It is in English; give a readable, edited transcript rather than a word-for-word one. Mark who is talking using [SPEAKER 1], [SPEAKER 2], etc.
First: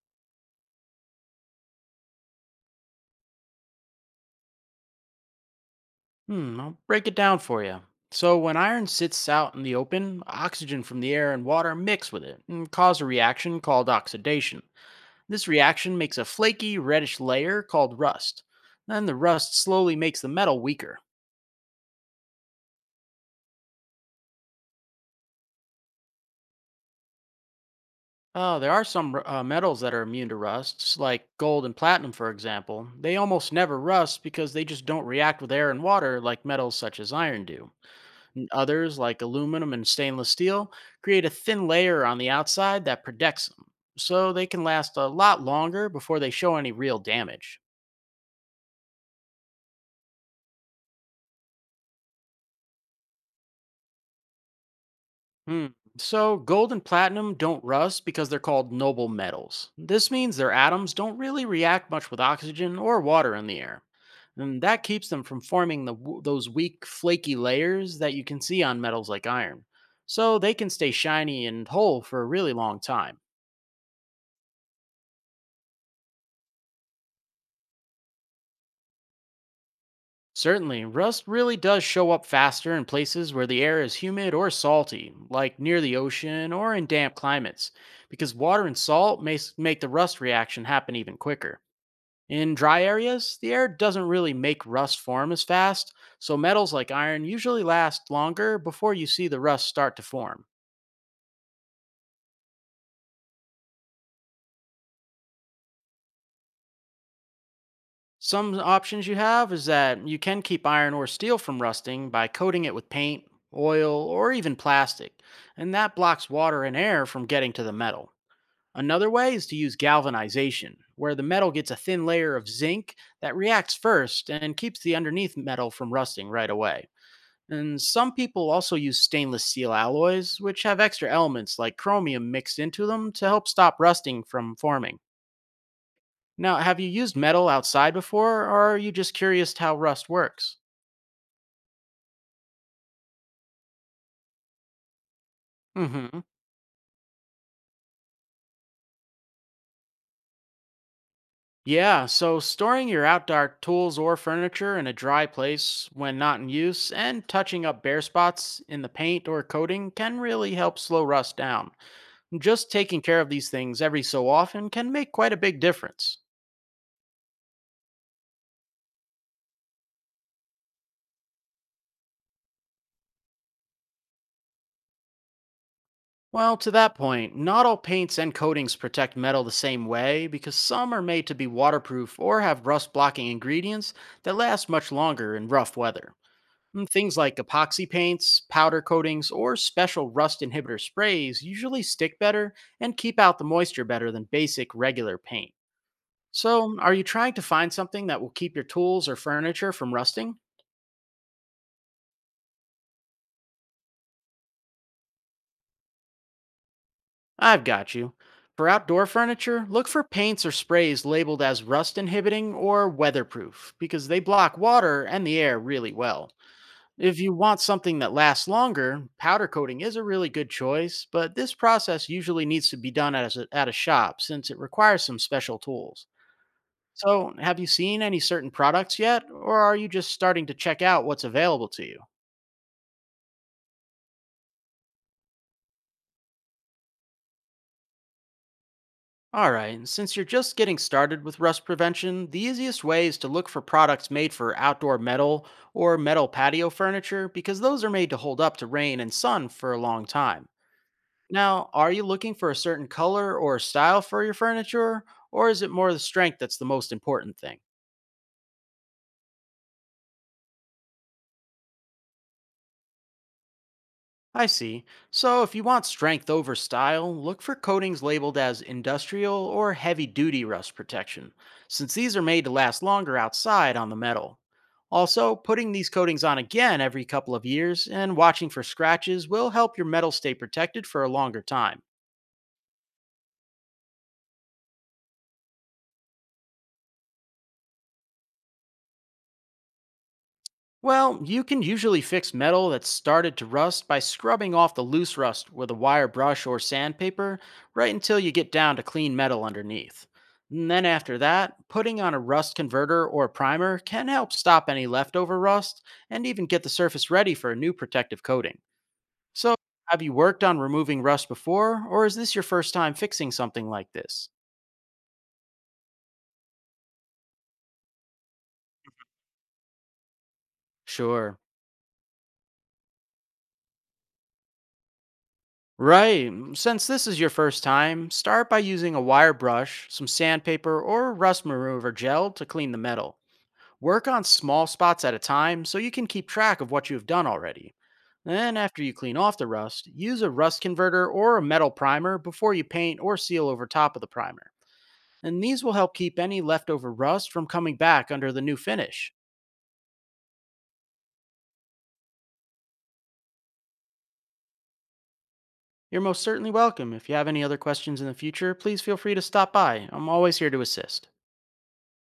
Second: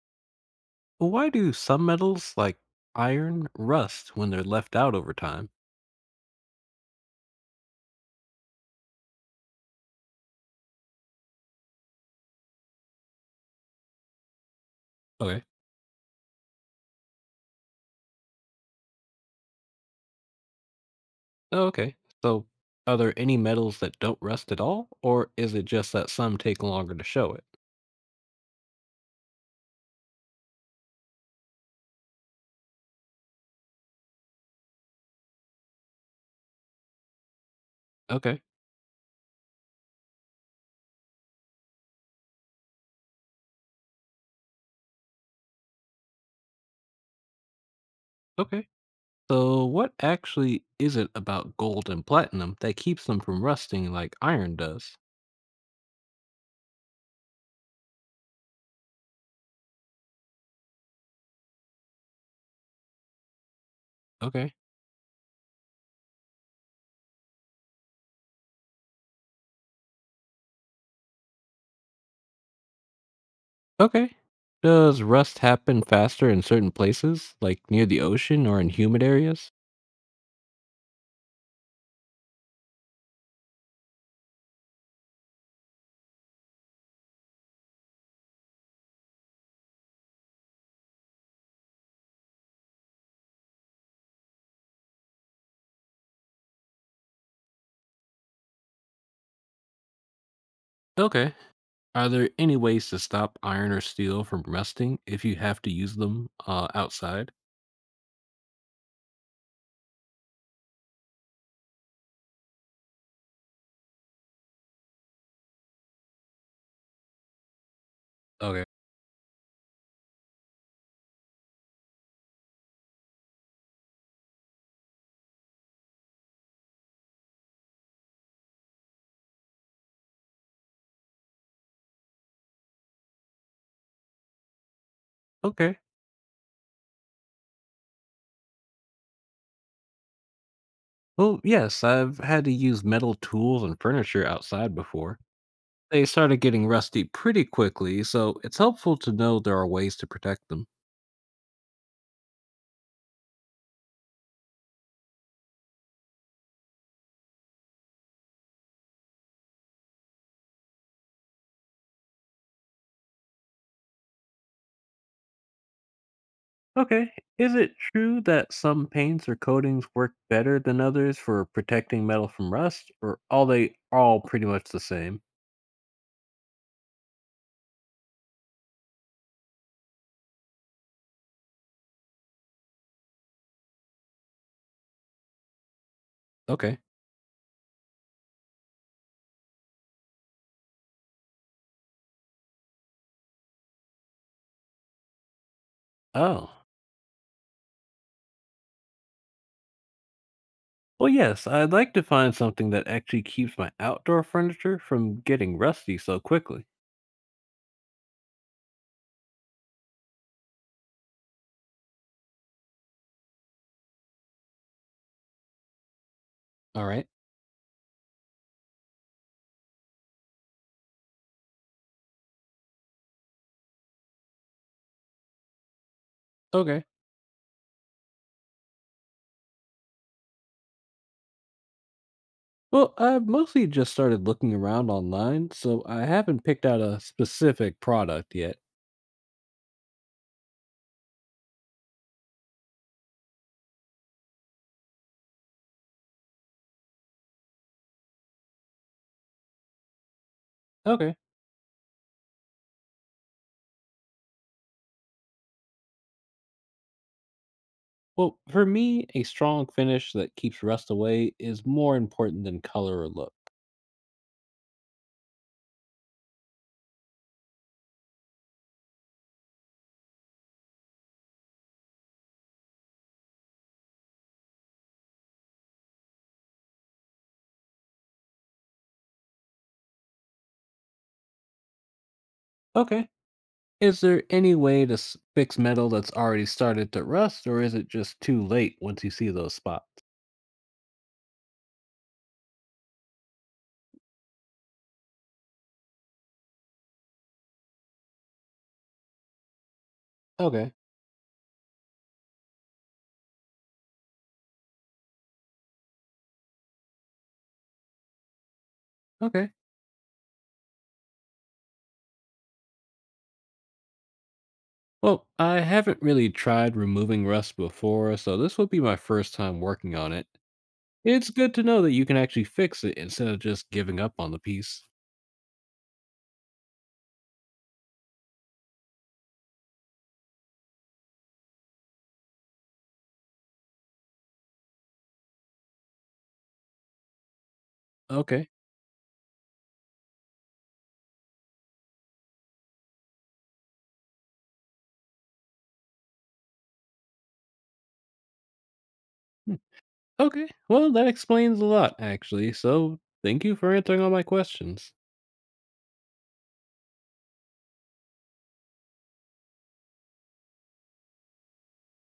[SPEAKER 1] Why do some metals like iron rust when they're left out over time?
[SPEAKER 2] Hmm, I'll break it down for you. So, when iron sits out in the open, oxygen from the air and water mix with it and cause a reaction called oxidation.
[SPEAKER 1] Okay.
[SPEAKER 2] This reaction makes a flaky, reddish layer called rust. Then the rust slowly makes the metal weaker.
[SPEAKER 1] Oh, okay. So are there any metals that don't rust at all, or is it just that some take longer to show it?
[SPEAKER 2] There are metals that are immune to rusts, like gold and platinum, for example. They almost never rust because they just don't react with air and water like metals such as iron do.
[SPEAKER 1] Okay.
[SPEAKER 2] And Others, like aluminum and stainless steel, create a thin layer on the outside that protects them, so they can last a lot longer before they show any real damage.
[SPEAKER 1] Okay. So what actually is it about gold and platinum that keeps them from rusting like iron does?
[SPEAKER 2] Hmm. So, gold and platinum don't rust because they're called noble metals. This means their atoms don't really react much with oxygen or water in the air.
[SPEAKER 1] Okay.
[SPEAKER 2] And that keeps them from forming those weak, flaky layers that you can see on metals like iron. So, they can stay shiny and whole for a really long time.
[SPEAKER 1] Okay. Does rust happen faster in certain places, like near the ocean or in humid areas?
[SPEAKER 2] Certainly, rust really does show up faster in places where the air is humid or salty, like near the ocean or in damp climates, because water and salt make the rust reaction happen even quicker. In dry areas, the air doesn't really make rust form as fast, so metals like iron usually last longer before you see the rust start to form.
[SPEAKER 1] Okay. Are there any ways to stop iron or steel from rusting if you have to use them outside?
[SPEAKER 2] Some options you have is that you can keep iron or steel from rusting by coating it with paint, oil, or even plastic, and that blocks water and air from getting to the metal.
[SPEAKER 1] Okay.
[SPEAKER 2] Another way is to use galvanization, where the metal gets a thin layer of zinc that reacts first and keeps the underneath metal from rusting right away. And some people also use stainless steel alloys, which have extra elements like chromium mixed into them to help stop rusting from forming.
[SPEAKER 1] Okay.
[SPEAKER 2] Now, have you used metal outside before, or are you just curious how rust works?
[SPEAKER 1] Well, yes, I've had to use metal tools and furniture outside before. They
[SPEAKER 2] Hmm.
[SPEAKER 1] started getting rusty pretty quickly, so it's helpful to know there are ways to protect them.
[SPEAKER 2] Yeah, so storing your outdoor tools or furniture in a dry place when not in use and touching up bare spots in the paint or coating can really help slow rust down. Just taking care of these things every so often can make quite a big difference.
[SPEAKER 1] Okay. Is it true that some paints or coatings work better than others for protecting metal from rust, or are they all pretty much the same?
[SPEAKER 2] Well, to that point, not all paints and coatings protect metal the same way because some are made to be waterproof or have rust blocking ingredients that last much longer in rough weather.
[SPEAKER 1] Okay.
[SPEAKER 2] Things like epoxy paints, powder coatings, or special rust inhibitor sprays usually stick better and keep out the moisture better than basic regular paint.
[SPEAKER 1] Oh.
[SPEAKER 2] So, are you trying to find something that will keep your tools or furniture from rusting?
[SPEAKER 1] Well, yes, I'd like to find something that actually keeps my outdoor furniture from getting rusty so quickly.
[SPEAKER 2] I've got you. For outdoor furniture, look for paints or sprays labeled as rust inhibiting or weatherproof because they block water and the air really well.
[SPEAKER 1] All right.
[SPEAKER 2] If you want something that lasts longer, powder coating is a really good choice, but this process usually needs to be done at a shop since it requires some special tools.
[SPEAKER 1] Okay.
[SPEAKER 2] So, have you seen any certain products yet, or are you just starting to check out what's available to you?
[SPEAKER 1] Well, I've mostly just started looking around online, so I haven't picked out a specific product yet.
[SPEAKER 2] Alright, and since you're just getting started with rust prevention, the easiest way is to look for products made for outdoor metal or metal patio furniture because those are made to hold up to rain and sun for a long time.
[SPEAKER 1] Okay.
[SPEAKER 2] Now, are you looking for a certain color or style for your furniture, or is it more the strength that's the most important thing?
[SPEAKER 1] Well, for me, a strong finish that keeps rust away is more important than color or look.
[SPEAKER 2] I see. So, if you want strength over style, look for coatings labeled as industrial or heavy duty rust protection, since these are made to last longer outside on the metal. Also, putting these coatings on again every couple of years and watching for scratches will help your metal stay protected for a longer time.
[SPEAKER 1] Okay. Is there any way to fix metal that's already started to rust, or is it just too late once you see those spots?
[SPEAKER 2] Well, you can usually fix metal that's started to rust by scrubbing off the loose rust with a wire brush or sandpaper right until you get down to clean metal underneath. And
[SPEAKER 1] Okay.
[SPEAKER 2] then after that, putting on a rust converter or primer can help stop any leftover rust and even get the surface ready for a new protective coating.
[SPEAKER 1] Okay.
[SPEAKER 2] So, have you worked on removing rust before, or is this your first time fixing something like this?
[SPEAKER 1] Well, I haven't really tried removing rust before, so this would be my first time working on it. It's
[SPEAKER 2] Sure.
[SPEAKER 1] good to know that you can actually fix it instead of just giving up on the piece.
[SPEAKER 2] Right. Since this is your first time, start by using a wire brush, some sandpaper, or rust remover gel to clean the metal. Work on small spots at a time so you can keep track of what you have done already.
[SPEAKER 1] Okay.
[SPEAKER 2] Then, after you clean off the rust, use a rust converter or a metal primer before you paint or seal over top of the primer. And these will help keep any leftover rust from coming back under the new finish.
[SPEAKER 1] Hmm. Okay. Well, that explains a lot, actually, so thank you for answering all my questions.
[SPEAKER 2] You're most certainly welcome. If you have any other questions in the future, please feel free to stop by. I'm always here to assist.